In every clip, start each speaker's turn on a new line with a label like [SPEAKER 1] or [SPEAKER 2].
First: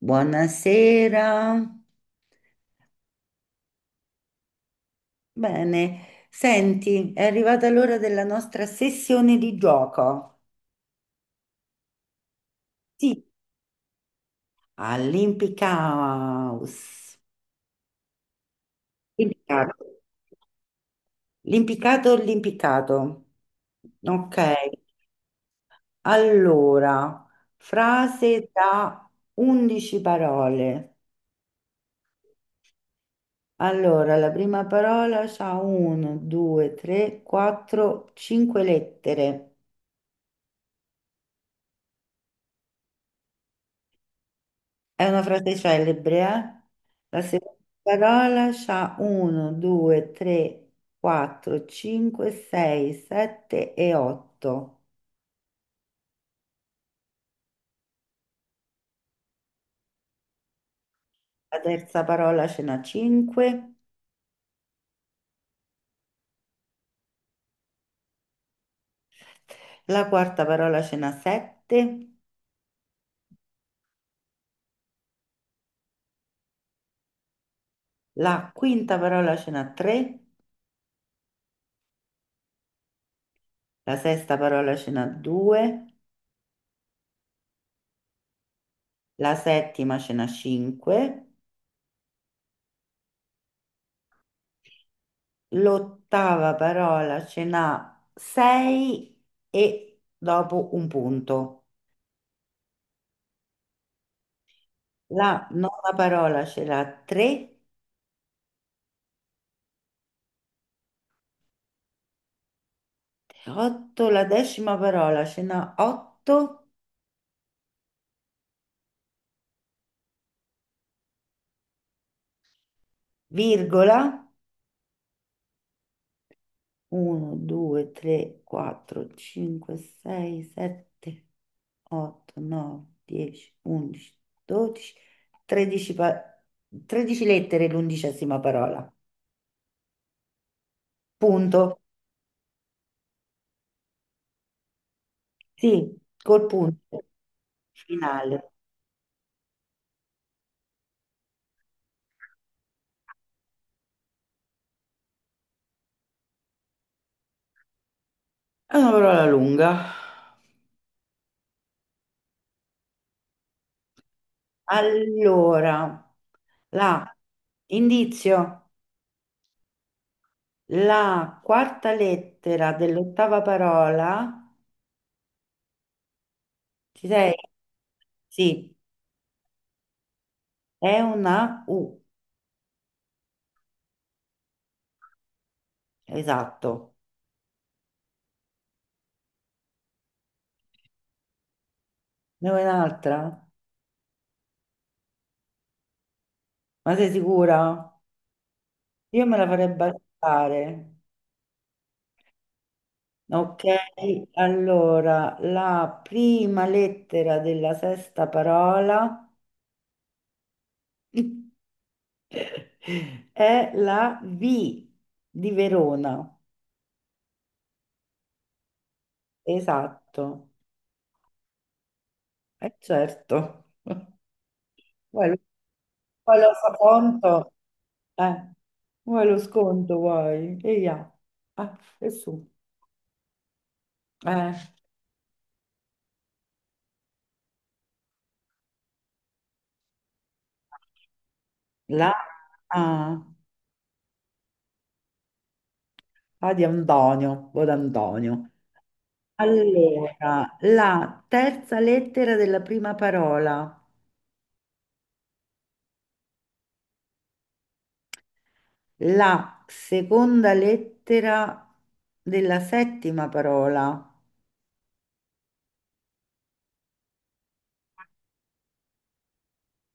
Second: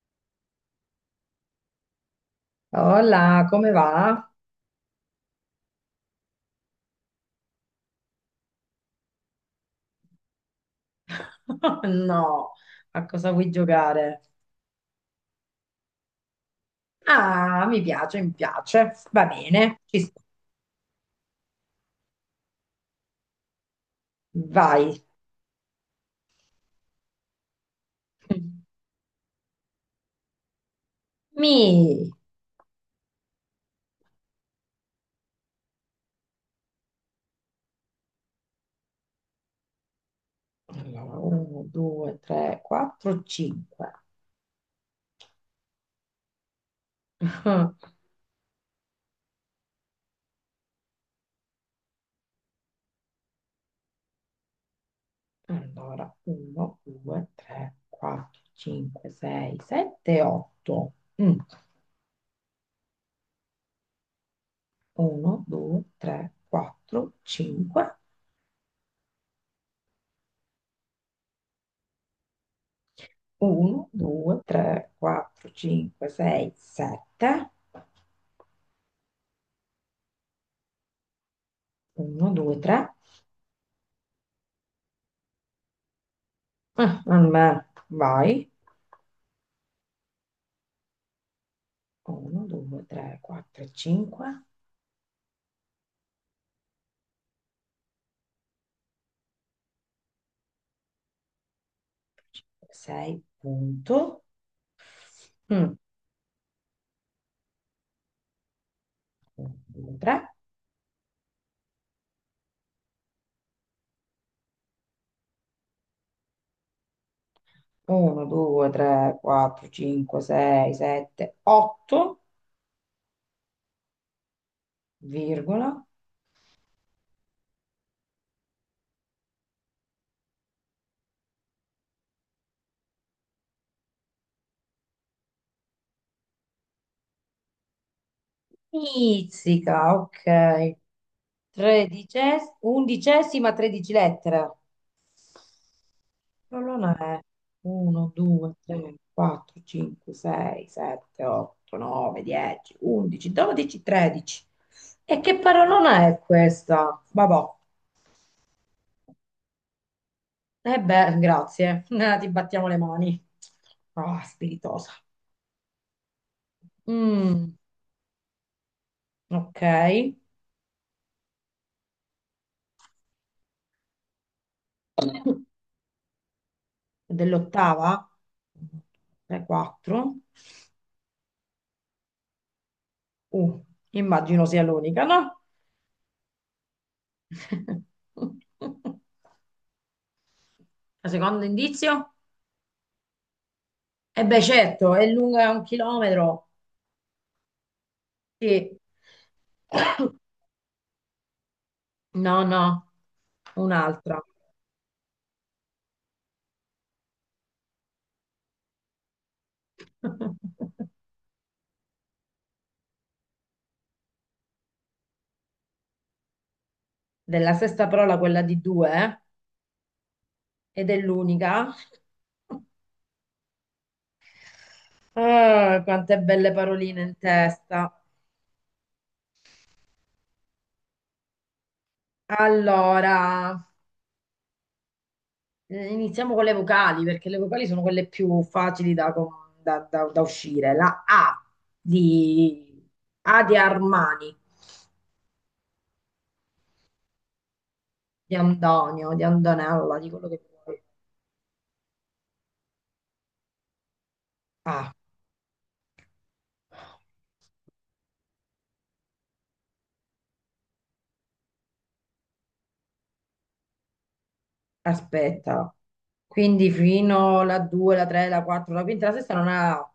[SPEAKER 1] Buonasera.
[SPEAKER 2] Hola, come va?
[SPEAKER 1] Bene, senti, è arrivata l'ora della nostra sessione di gioco.
[SPEAKER 2] No, a
[SPEAKER 1] Sì,
[SPEAKER 2] cosa vuoi giocare?
[SPEAKER 1] all'impiccaus.
[SPEAKER 2] Ah, mi piace, mi piace. Va
[SPEAKER 1] Impiccato.
[SPEAKER 2] bene, ci sto.
[SPEAKER 1] L'impiccato, l'impiccato. Ok,
[SPEAKER 2] Vai.
[SPEAKER 1] allora, frase da 11 parole.
[SPEAKER 2] Mi.
[SPEAKER 1] Allora, la prima parola ha 1, 2, 3, 4, 5 lettere.
[SPEAKER 2] Allora, 1, 2, 3, 4, 5.
[SPEAKER 1] È una frase celebre, eh? La seconda parola c'ha 1, 2, 3, 4, 5, 6, 7 e 8.
[SPEAKER 2] Allora, 1, 2, 3, 4, 5, 6, 7, 8.
[SPEAKER 1] La terza parola ce n'ha 5,
[SPEAKER 2] 1, 2, 3, 4, 5.
[SPEAKER 1] la quarta parola ce n'ha 7,
[SPEAKER 2] 1, 2, 3, 4, 5, 6, 7.
[SPEAKER 1] la quinta parola ce n'ha 3,
[SPEAKER 2] 1, 2, 3.
[SPEAKER 1] la sesta parola ce n'ha 2,
[SPEAKER 2] Ah, vabbè, vai.
[SPEAKER 1] la settima ce n'ha 5,
[SPEAKER 2] 1, 2, 3, 4, 5,
[SPEAKER 1] l'ottava parola ce n'ha 6 e dopo un punto.
[SPEAKER 2] 6, punto.
[SPEAKER 1] La
[SPEAKER 2] 1,
[SPEAKER 1] nona parola ce l'ha 3,
[SPEAKER 2] 2, 3.
[SPEAKER 1] 8, la decima parola ce n'ha 8,
[SPEAKER 2] 1, 2, 3, 4, 5, 6, 7, 8,
[SPEAKER 1] virgola,
[SPEAKER 2] virgola.
[SPEAKER 1] 1, 2, 3, 4, 5, 6, 7, 8, 9, 10, 11, 12, 13, 13 lettere l'undicesima parola.
[SPEAKER 2] Pizzica, ok.
[SPEAKER 1] Punto.
[SPEAKER 2] Tredicesima, undicesima, tredici lettera.
[SPEAKER 1] Sì, col
[SPEAKER 2] L'olona
[SPEAKER 1] punto
[SPEAKER 2] è 1,
[SPEAKER 1] finale.
[SPEAKER 2] 2, 3, 4, 5, 6, 7, 8, 9, 10, 11, 12, 13. E che parolona è questa? Vabbò.
[SPEAKER 1] È una parola lunga.
[SPEAKER 2] Eh beh, grazie. Ti battiamo le mani. Ah, spiritosa.
[SPEAKER 1] Allora, la
[SPEAKER 2] Mm,
[SPEAKER 1] indizio.
[SPEAKER 2] ok.
[SPEAKER 1] La quarta lettera dell'ottava parola, ci sei?
[SPEAKER 2] Dell'ottava?
[SPEAKER 1] Sì,
[SPEAKER 2] 3, 4.
[SPEAKER 1] è una U,
[SPEAKER 2] Uh, immagino sia l'unica, no?
[SPEAKER 1] esatto.
[SPEAKER 2] Secondo indizio?
[SPEAKER 1] Ne vuoi un'altra?
[SPEAKER 2] E beh, certo, è lunga un chilometro.
[SPEAKER 1] Ma sei sicura?
[SPEAKER 2] Sì.
[SPEAKER 1] Io me la farei bastare.
[SPEAKER 2] No, no,
[SPEAKER 1] Ok,
[SPEAKER 2] un'altra.
[SPEAKER 1] allora, la prima lettera della sesta parola è la V di Verona.
[SPEAKER 2] Della sesta parola, quella di due,
[SPEAKER 1] Esatto,
[SPEAKER 2] eh? Ed è l'unica.
[SPEAKER 1] è certo. Vuoi lo,
[SPEAKER 2] Ah, quante
[SPEAKER 1] vuoi lo
[SPEAKER 2] belle paroline in
[SPEAKER 1] sconto?
[SPEAKER 2] testa.
[SPEAKER 1] Eh, vuoi lo sconto, vuoi? E ia. Ah, e su.
[SPEAKER 2] Allora,
[SPEAKER 1] Eh,
[SPEAKER 2] iniziamo con le vocali, perché le vocali sono quelle più facili da, com- da- da- da uscire. La
[SPEAKER 1] la
[SPEAKER 2] di,
[SPEAKER 1] A,
[SPEAKER 2] A di Armani,
[SPEAKER 1] A di Antonio, o
[SPEAKER 2] di
[SPEAKER 1] d'Antonio.
[SPEAKER 2] Antonio, di Antonella, di quello che
[SPEAKER 1] Allora,
[SPEAKER 2] vuoi.
[SPEAKER 1] la terza lettera della prima parola,
[SPEAKER 2] A.
[SPEAKER 1] la seconda lettera della settima parola,
[SPEAKER 2] Aspetta, quindi fino alla 2, la 3, la 4, la quinta, la sesta non ha la A.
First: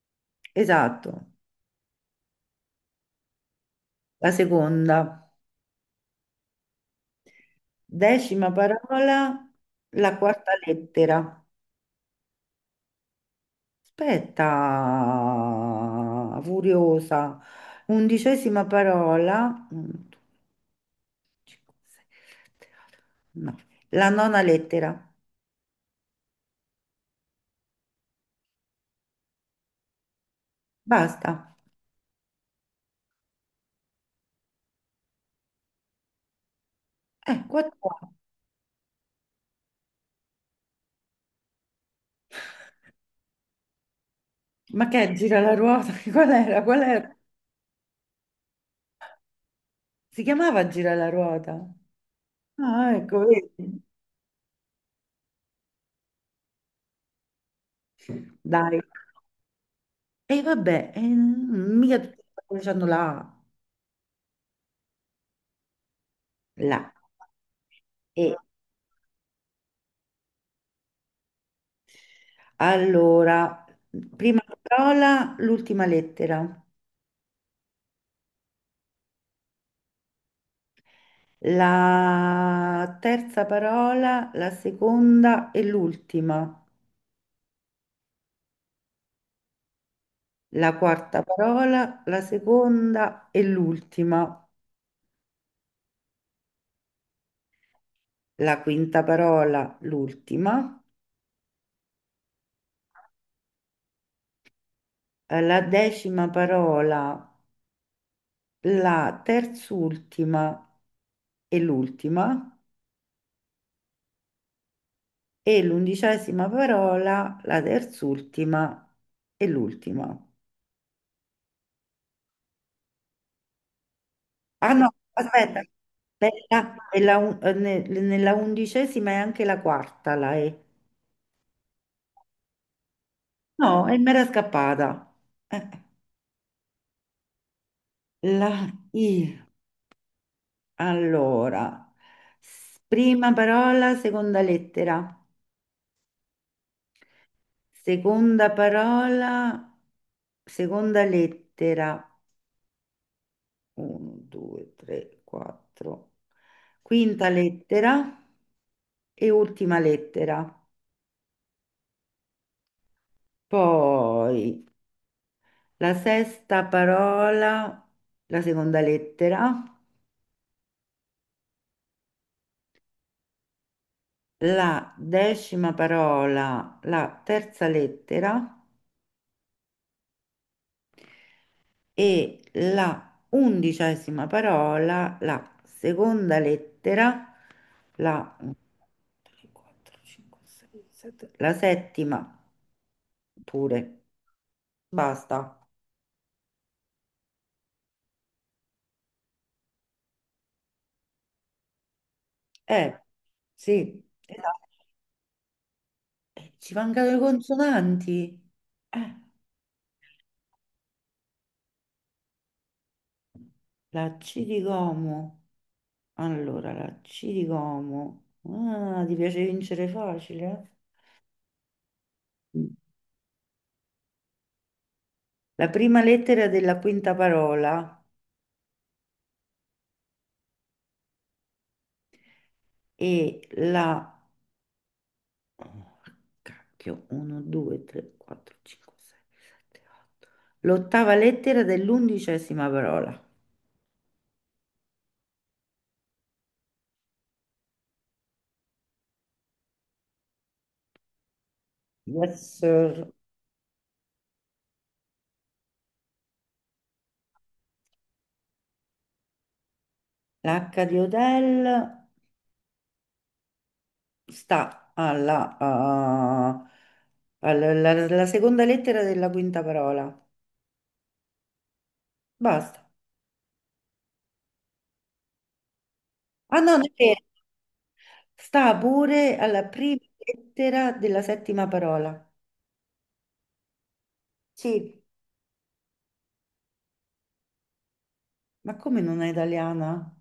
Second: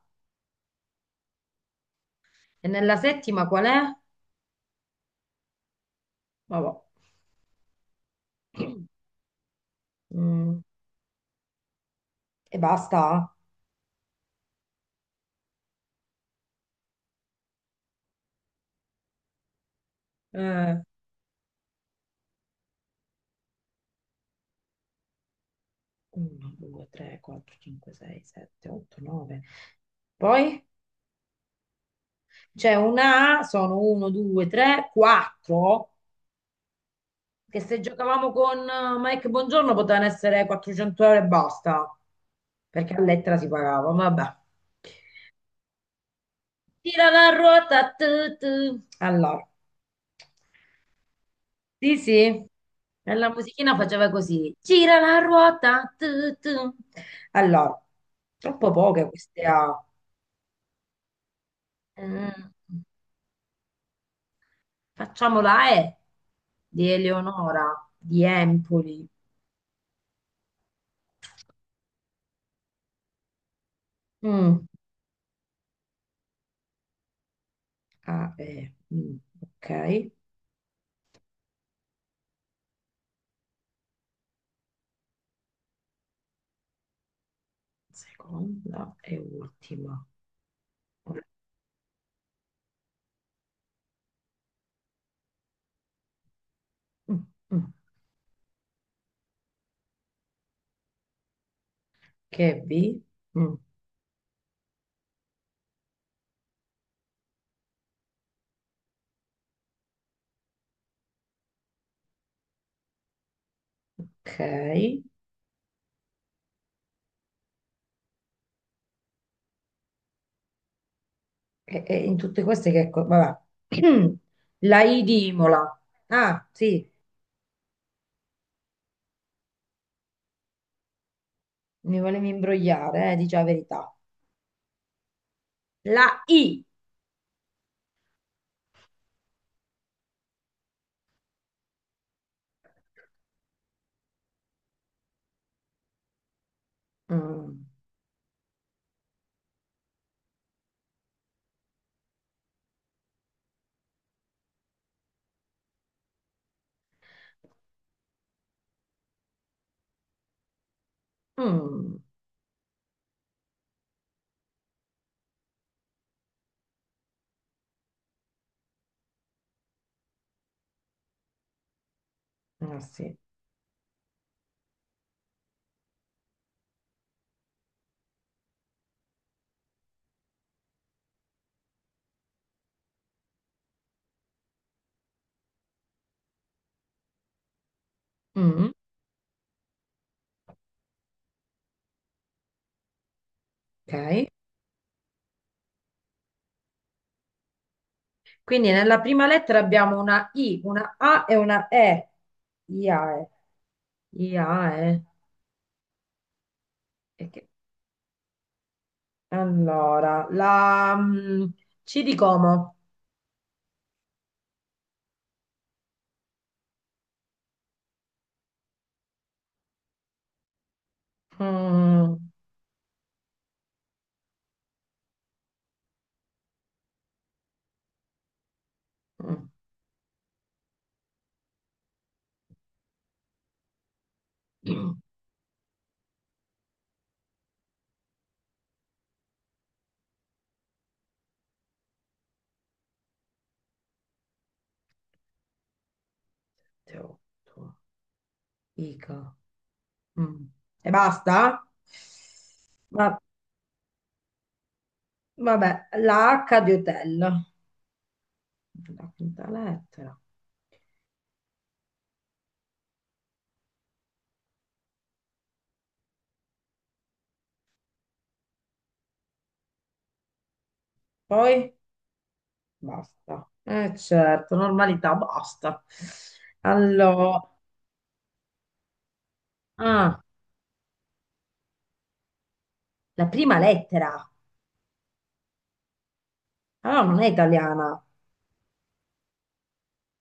[SPEAKER 1] esatto,
[SPEAKER 2] E nella settima qual è?
[SPEAKER 1] la seconda,
[SPEAKER 2] Vabbè.
[SPEAKER 1] decima parola, la quarta
[SPEAKER 2] Mm,
[SPEAKER 1] lettera.
[SPEAKER 2] e basta.
[SPEAKER 1] Aspetta, furiosa. Undicesima parola. Uno, due,
[SPEAKER 2] Eh,
[SPEAKER 1] cinque, sei, sette, otto, nove. La nona lettera.
[SPEAKER 2] 1, 2, 3, 4, 5, 6, 7, 8, 9. Poi
[SPEAKER 1] Basta.
[SPEAKER 2] c'è una A, sono 1, 2, 3, 4,
[SPEAKER 1] Eh,
[SPEAKER 2] che se
[SPEAKER 1] quattro.
[SPEAKER 2] giocavamo con Mike Buongiorno potevano essere 400 euro e basta, perché a lettera si pagava, vabbè.
[SPEAKER 1] Ma che è gira la ruota? Qual era? Qual
[SPEAKER 2] Tira
[SPEAKER 1] era?
[SPEAKER 2] la ruota, tu, tu. Allora.
[SPEAKER 1] Si chiamava gira la ruota.
[SPEAKER 2] Sì, sì,
[SPEAKER 1] Ah,
[SPEAKER 2] e
[SPEAKER 1] ecco,
[SPEAKER 2] la musichina
[SPEAKER 1] vedi.
[SPEAKER 2] faceva così, gira la ruota, tu, tu. Allora, troppo
[SPEAKER 1] Dai.
[SPEAKER 2] poche queste A.
[SPEAKER 1] E vabbè, mica
[SPEAKER 2] Mm,
[SPEAKER 1] tutti hanno la A.
[SPEAKER 2] facciamo la E di
[SPEAKER 1] La.
[SPEAKER 2] Eleonora, di
[SPEAKER 1] E
[SPEAKER 2] Empoli.
[SPEAKER 1] allora, prima
[SPEAKER 2] Mm,
[SPEAKER 1] parola, l'ultima lettera.
[SPEAKER 2] A, E, mm, ok,
[SPEAKER 1] La terza parola, la seconda e l'ultima.
[SPEAKER 2] seconda e ultima.
[SPEAKER 1] La
[SPEAKER 2] Mm,
[SPEAKER 1] quarta parola, la seconda e l'ultima.
[SPEAKER 2] mm. Mm.
[SPEAKER 1] La quinta parola, l'ultima.
[SPEAKER 2] Che è B? Mm,
[SPEAKER 1] La decima parola, la terzultima e l'ultima.
[SPEAKER 2] ok,
[SPEAKER 1] E l'undicesima parola, la terzultima e l'ultima.
[SPEAKER 2] e in tutte queste che... co- Vabbè.
[SPEAKER 1] Ah
[SPEAKER 2] La
[SPEAKER 1] no,
[SPEAKER 2] I di
[SPEAKER 1] aspetta,
[SPEAKER 2] Imola. Ah,
[SPEAKER 1] nella,
[SPEAKER 2] sì.
[SPEAKER 1] nella un- eh, ne- nella undicesima è anche la quarta, la E.
[SPEAKER 2] Mi volevi imbrogliare, dici la
[SPEAKER 1] No,
[SPEAKER 2] verità.
[SPEAKER 1] e mi era scappata. Eh,
[SPEAKER 2] La I.
[SPEAKER 1] la I. Allora, prima parola, seconda lettera.
[SPEAKER 2] Mm.
[SPEAKER 1] Seconda parola, seconda lettera. 1, 2, 3, 4. Quinta lettera e ultima lettera.
[SPEAKER 2] Mm.
[SPEAKER 1] Poi la sesta parola, la seconda lettera.
[SPEAKER 2] Ah, sì.
[SPEAKER 1] La decima parola, la terza lettera e la undicesima parola, la seconda lettera, un,
[SPEAKER 2] Mm.
[SPEAKER 1] tre, quattro, cinque, sei, sette, la settima pure.
[SPEAKER 2] Ok.
[SPEAKER 1] Basta.
[SPEAKER 2] Quindi nella prima lettera abbiamo una I, una A e una E.
[SPEAKER 1] Eh,
[SPEAKER 2] IAE.
[SPEAKER 1] sì, esatto.
[SPEAKER 2] IAE.
[SPEAKER 1] Ci mancano le
[SPEAKER 2] E che-
[SPEAKER 1] consonanti. Eh,
[SPEAKER 2] Allora, la mm, C di Como.
[SPEAKER 1] la C di Como. Allora, la C di Como. Ah, ti piace vincere facile? Eh?
[SPEAKER 2] Mm.
[SPEAKER 1] La prima lettera della quinta parola
[SPEAKER 2] Mm.
[SPEAKER 1] è la. Oh, cacchio, 1, 2, 3, 4, 5, 6, 7, 8. L'ottava lettera dell'undicesima parola.
[SPEAKER 2] Teotto. Ica. Mm. E basta?
[SPEAKER 1] Yes, sir.
[SPEAKER 2] Ma, vabbè, la H di hotel. La quinta lettera.
[SPEAKER 1] L'H di Odell sta alla, ah, alla, alla- alla seconda lettera della quinta parola.
[SPEAKER 2] Poi
[SPEAKER 1] Basta.
[SPEAKER 2] basta. Eh certo, normalità, basta.
[SPEAKER 1] Ah no, non è vero.
[SPEAKER 2] Allora,
[SPEAKER 1] Sta pure alla prima
[SPEAKER 2] ah,
[SPEAKER 1] lettera della settima parola.
[SPEAKER 2] la prima lettera.
[SPEAKER 1] Sì,
[SPEAKER 2] Allora non è italiana.
[SPEAKER 1] ma come non è italiana?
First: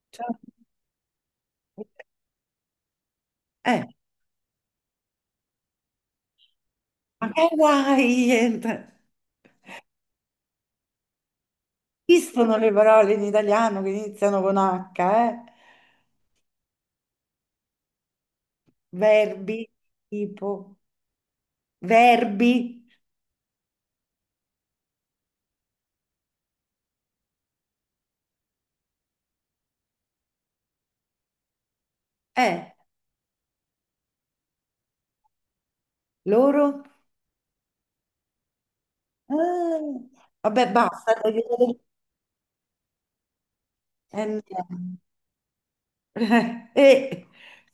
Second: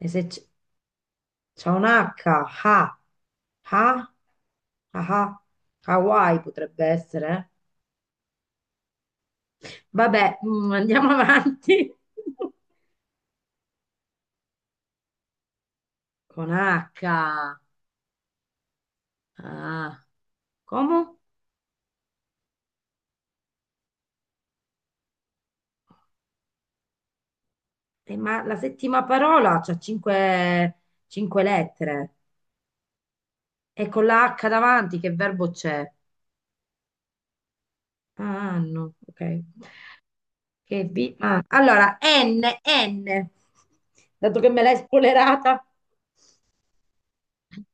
[SPEAKER 2] E se
[SPEAKER 1] Cioè,
[SPEAKER 2] c'è un H, ha,
[SPEAKER 1] eh,
[SPEAKER 2] ha, ah, ah. Hawaii potrebbe
[SPEAKER 1] ma che
[SPEAKER 2] essere.
[SPEAKER 1] guai?
[SPEAKER 2] Eh. Vabbè, mm, andiamo avanti.
[SPEAKER 1] Esistono le parole in italiano che iniziano con H, eh?
[SPEAKER 2] Con H.
[SPEAKER 1] Verbi,
[SPEAKER 2] Ah,
[SPEAKER 1] tipo,
[SPEAKER 2] come?
[SPEAKER 1] verbi,
[SPEAKER 2] Ma la settima parola c'ha cinque, cinque lettere.
[SPEAKER 1] eh,
[SPEAKER 2] E con la H davanti, che verbo c'è?
[SPEAKER 1] loro?
[SPEAKER 2] Ah, hanno, ok.
[SPEAKER 1] Ah, vabbè,
[SPEAKER 2] Che
[SPEAKER 1] basta.
[SPEAKER 2] B,
[SPEAKER 1] Dai, dai,
[SPEAKER 2] ah,
[SPEAKER 1] dai.
[SPEAKER 2] allora, N, N, dato
[SPEAKER 1] Eh,
[SPEAKER 2] che me l'hai
[SPEAKER 1] no.
[SPEAKER 2] spoilerata.
[SPEAKER 1] E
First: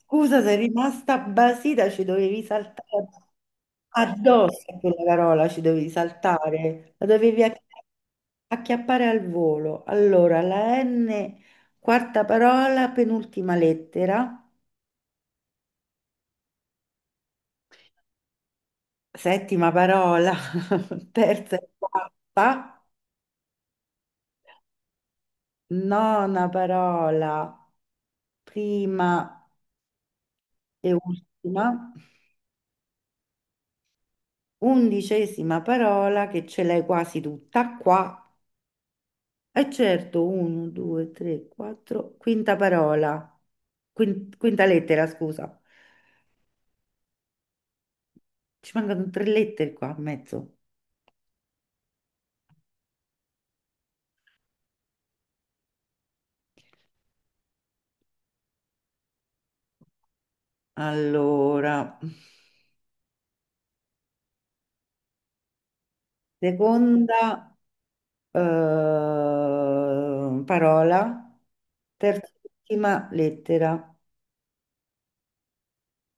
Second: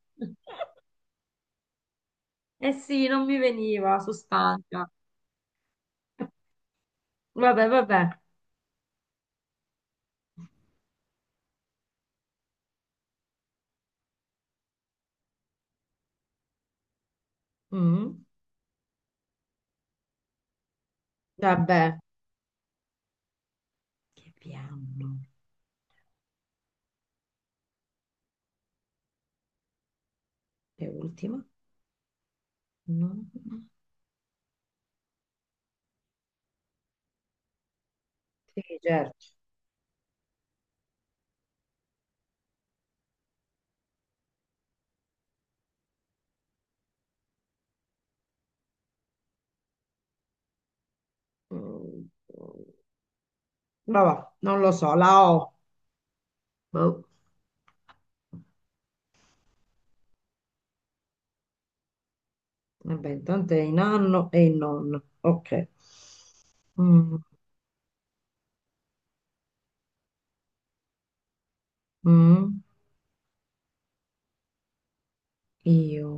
[SPEAKER 1] scusa, sei rimasta basita, ci dovevi
[SPEAKER 2] Eh
[SPEAKER 1] saltare
[SPEAKER 2] sì, non mi veniva, sono
[SPEAKER 1] addosso a
[SPEAKER 2] stanca.
[SPEAKER 1] quella parola, ci dovevi saltare, la dovevi acchi-
[SPEAKER 2] Vabbè, vabbè.
[SPEAKER 1] acchiappare al volo. Allora, la N, quarta parola, penultima lettera,
[SPEAKER 2] Mm,
[SPEAKER 1] settima parola, terza e
[SPEAKER 2] vabbè.
[SPEAKER 1] quarta,
[SPEAKER 2] Che B hanno?
[SPEAKER 1] nona parola, prima
[SPEAKER 2] È
[SPEAKER 1] e
[SPEAKER 2] ultima?
[SPEAKER 1] ultima,
[SPEAKER 2] No.
[SPEAKER 1] undicesima parola che ce l'hai quasi tutta qua.
[SPEAKER 2] Sì, certo.
[SPEAKER 1] Eh certo, 1, 2, 3, 4, quinta parola, quinta lettera, scusa. Ci mancano tre lettere qua a mezzo.
[SPEAKER 2] Mm, vabbè, non lo so, la O. Boh.
[SPEAKER 1] Allora,
[SPEAKER 2] Vabbè, intanto è in anno e in nonno. Ok.
[SPEAKER 1] seconda
[SPEAKER 2] Mm,
[SPEAKER 1] parola,
[SPEAKER 2] mm.
[SPEAKER 1] terz'ultima lettera,
[SPEAKER 2] Io,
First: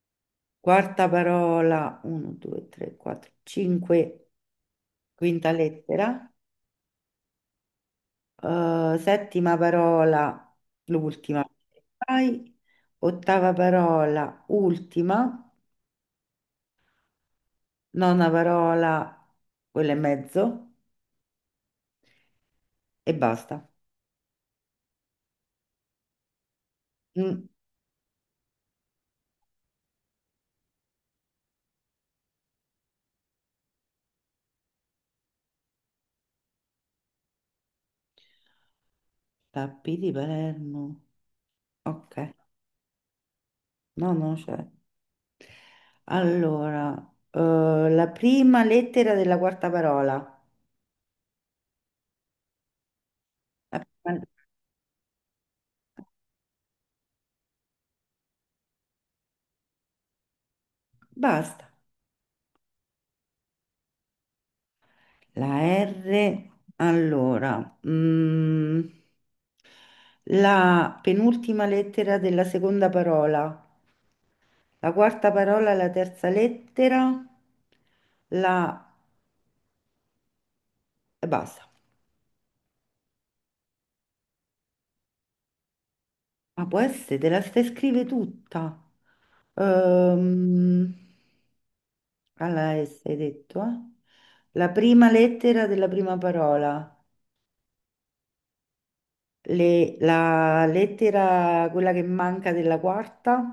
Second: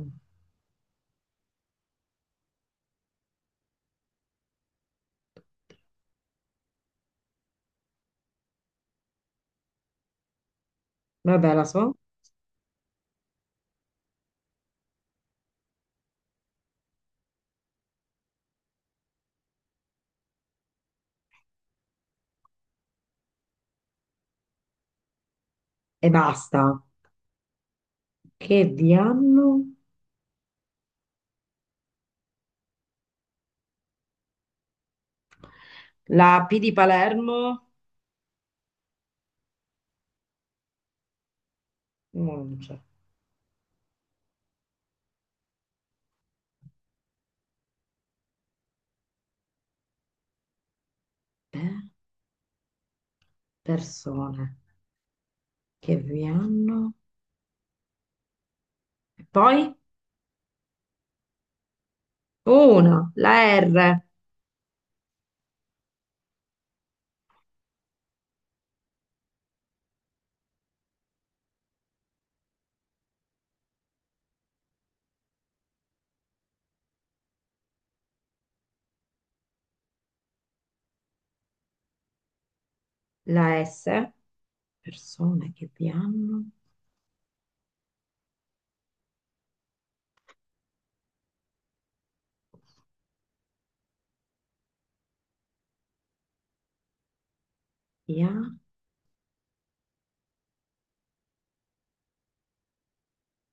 [SPEAKER 1] quarta parola, 1, 2, 3, 4, 5, quinta lettera, settima parola, l'ultima.
[SPEAKER 2] vabbè, la so
[SPEAKER 1] Vai. Ottava parola, ultima. Nona parola, quella e mezzo. E basta.
[SPEAKER 2] e basta.
[SPEAKER 1] Mm,
[SPEAKER 2] Che vi hanno? La P di Palermo?
[SPEAKER 1] Tappi di Palermo. Ok,
[SPEAKER 2] No, non c'è.
[SPEAKER 1] no, no, c'è. Allora, eh, la prima lettera della quarta parola.
[SPEAKER 2] Beh,
[SPEAKER 1] La prima-
[SPEAKER 2] persone che vi hanno? E poi?
[SPEAKER 1] Basta.
[SPEAKER 2] Una, la R,
[SPEAKER 1] La R, allora, la penultima lettera della seconda parola, la quarta parola, la terza lettera, la... e basta.
[SPEAKER 2] la S, persone che vi hanno?
[SPEAKER 1] Ma può essere, te la stai scrive tutta. Ehm, alla S hai detto, eh? La prima lettera della prima parola,
[SPEAKER 2] Vi ha?
[SPEAKER 1] la lettera, quella che manca della quarta,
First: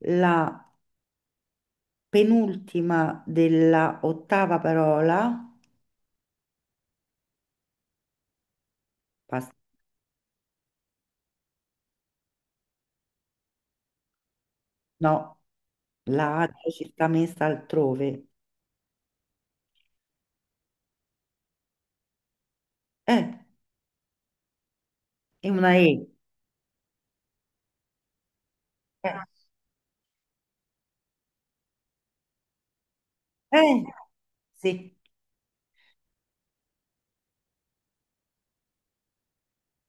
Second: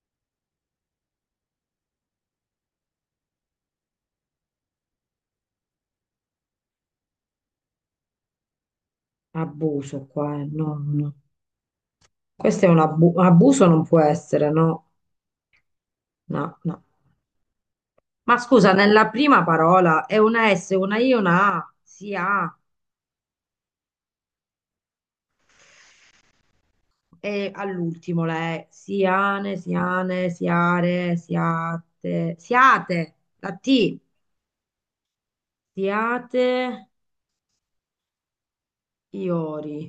[SPEAKER 1] la penultima della ottava parola, pas-
[SPEAKER 2] Abuso qua, no, no. Questo è un abuso, non può essere, no,
[SPEAKER 1] no, la A
[SPEAKER 2] no, no.
[SPEAKER 1] ci sta messa altrove,
[SPEAKER 2] Ma scusa, nella prima parola è una S, una I, una A, si ha.
[SPEAKER 1] eh, è una E,
[SPEAKER 2] E all'ultimo la E,
[SPEAKER 1] eh,
[SPEAKER 2] siane, siane, siare, siate, siate, la
[SPEAKER 1] eh,
[SPEAKER 2] T,
[SPEAKER 1] sì,
[SPEAKER 2] siate, iori,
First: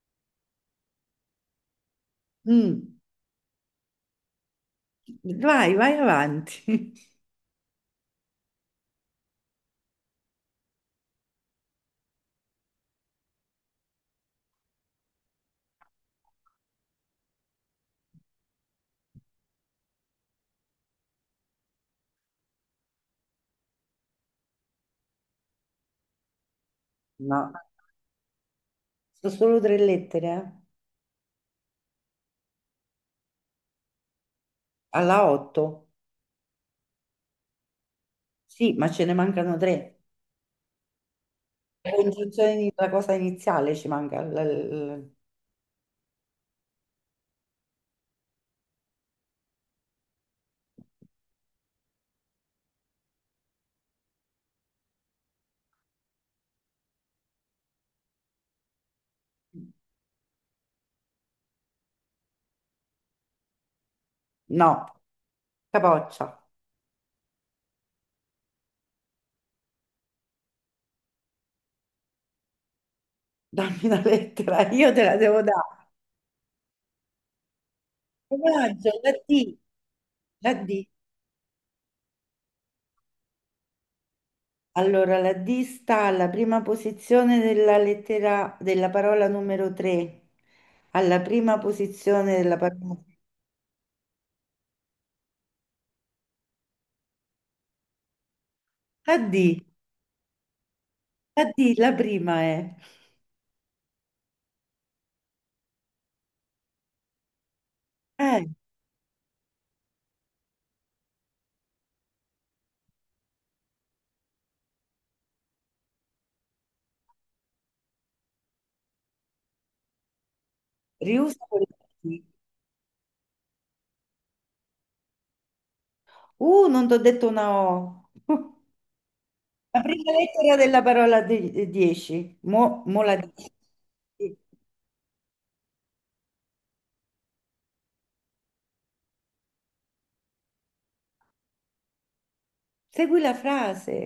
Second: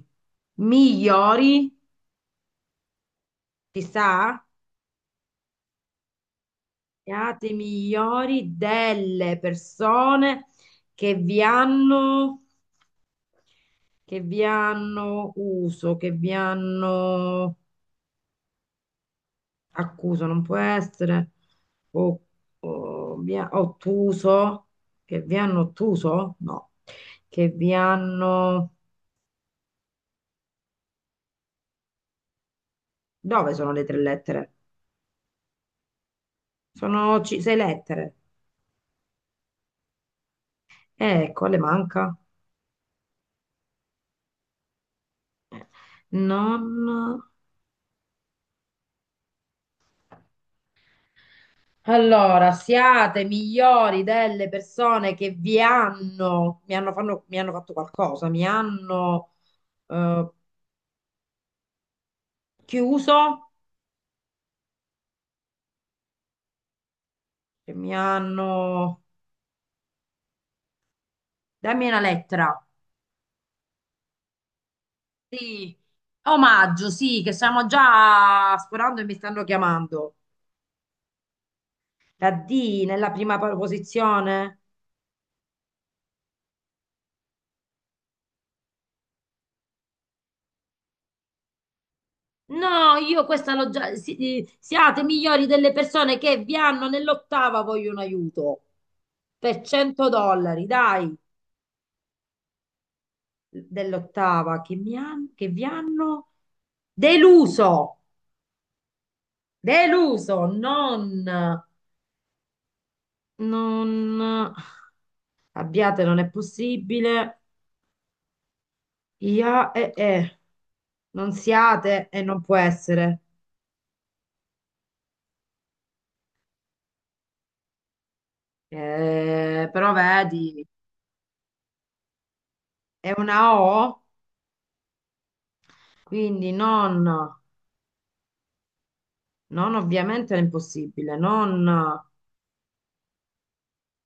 [SPEAKER 2] migliori,
[SPEAKER 1] Mm.
[SPEAKER 2] ci sta?
[SPEAKER 1] Vai, vai avanti.
[SPEAKER 2] Siate migliori delle persone che vi hanno, che vi hanno uso, che vi hanno accuso non può essere, o, o ottuso, che vi hanno ottuso? No, che
[SPEAKER 1] No,
[SPEAKER 2] vi hanno...
[SPEAKER 1] sono solo tre lettere,
[SPEAKER 2] Dove sono le tre lettere?
[SPEAKER 1] eh. Alla 8,
[SPEAKER 2] Sono sei lettere.
[SPEAKER 1] sì, ma ce ne mancano tre.
[SPEAKER 2] Ecco, le
[SPEAKER 1] La
[SPEAKER 2] manca.
[SPEAKER 1] Congiunzione di- la cosa iniziale ci manca,
[SPEAKER 2] Non... Allora, siate migliori delle persone che vi hanno, mi hanno, mi hanno fatto qualcosa, mi hanno
[SPEAKER 1] l-
[SPEAKER 2] eh, chiuso,
[SPEAKER 1] no, capoccia,
[SPEAKER 2] che mi hanno... Dammi una lettera.
[SPEAKER 1] dammi una lettera, io te la devo
[SPEAKER 2] Sì,
[SPEAKER 1] dare.
[SPEAKER 2] omaggio, sì, che stiamo già
[SPEAKER 1] Coraggio,
[SPEAKER 2] sforando e mi stanno chiamando.
[SPEAKER 1] La D.
[SPEAKER 2] La D nella prima posizione.
[SPEAKER 1] Allora, la D sta alla prima posizione della lettera della parola numero 3, alla prima posizione della parola.
[SPEAKER 2] No, io questa l'ho già... siate migliori delle persone che vi hanno nell'ottava vogliono aiuto
[SPEAKER 1] La
[SPEAKER 2] per
[SPEAKER 1] D,
[SPEAKER 2] $100, dai,
[SPEAKER 1] la D, la prima è.
[SPEAKER 2] dell'ottava che mi hanno, che vi hanno deluso,
[SPEAKER 1] Eh,
[SPEAKER 2] deluso, non, non, abbiate, non è possibile. Ia e. Non
[SPEAKER 1] riusa quella
[SPEAKER 2] siate e
[SPEAKER 1] D.
[SPEAKER 2] non può essere.
[SPEAKER 1] Non ti ho detto una O. La
[SPEAKER 2] Però
[SPEAKER 1] prima lettera
[SPEAKER 2] vedi,
[SPEAKER 1] della parola 10. Mo, mo
[SPEAKER 2] è
[SPEAKER 1] la dici.
[SPEAKER 2] una O,
[SPEAKER 1] Sì.
[SPEAKER 2] quindi non, non ovviamente è impossibile, non...
[SPEAKER 1] Segui la frase,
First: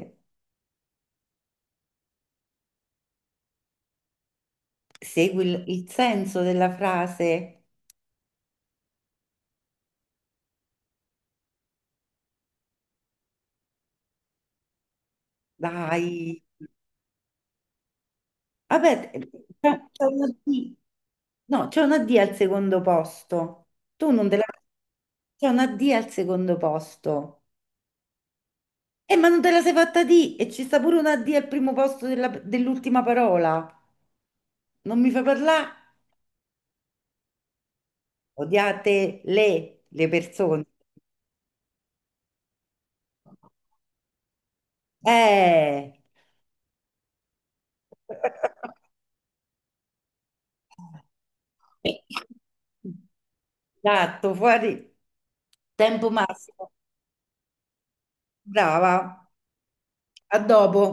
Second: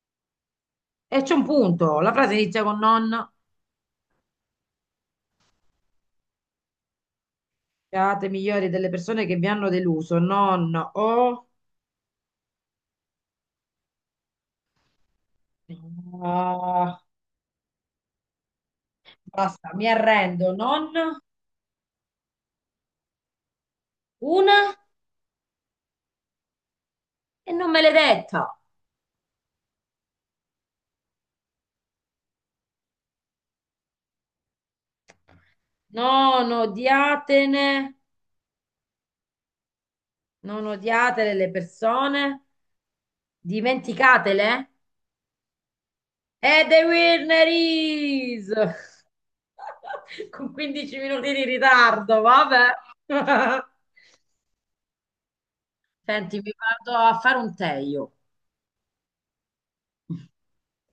[SPEAKER 2] E c'è un punto, la frase inizia con non,
[SPEAKER 1] segui il senso della frase.
[SPEAKER 2] siate migliori delle persone che vi hanno deluso, non o...
[SPEAKER 1] Dai.
[SPEAKER 2] Ah,
[SPEAKER 1] Vabbè,
[SPEAKER 2] basta,
[SPEAKER 1] c'è
[SPEAKER 2] mi
[SPEAKER 1] c'è una
[SPEAKER 2] arrendo,
[SPEAKER 1] D.
[SPEAKER 2] non
[SPEAKER 1] No, c'è una D al secondo posto. Tu non te la.
[SPEAKER 2] una
[SPEAKER 1] C'è una D al secondo posto.
[SPEAKER 2] e non me l'hai detta.
[SPEAKER 1] Ma non te la sei fatta D e ci sta pure una D al primo posto dell'ultima parola. Non mi fai parlare?
[SPEAKER 2] Non odiatene,
[SPEAKER 1] Odiate le persone.
[SPEAKER 2] non odiate le persone. Dimenticatele?
[SPEAKER 1] Eh.
[SPEAKER 2] E the winner is! Con 15 minuti di ritardo, vabbè.
[SPEAKER 1] Esatto, fuori tempo
[SPEAKER 2] Senti, mi
[SPEAKER 1] massimo.
[SPEAKER 2] vado a fare un tè io.
[SPEAKER 1] Brava. A dopo.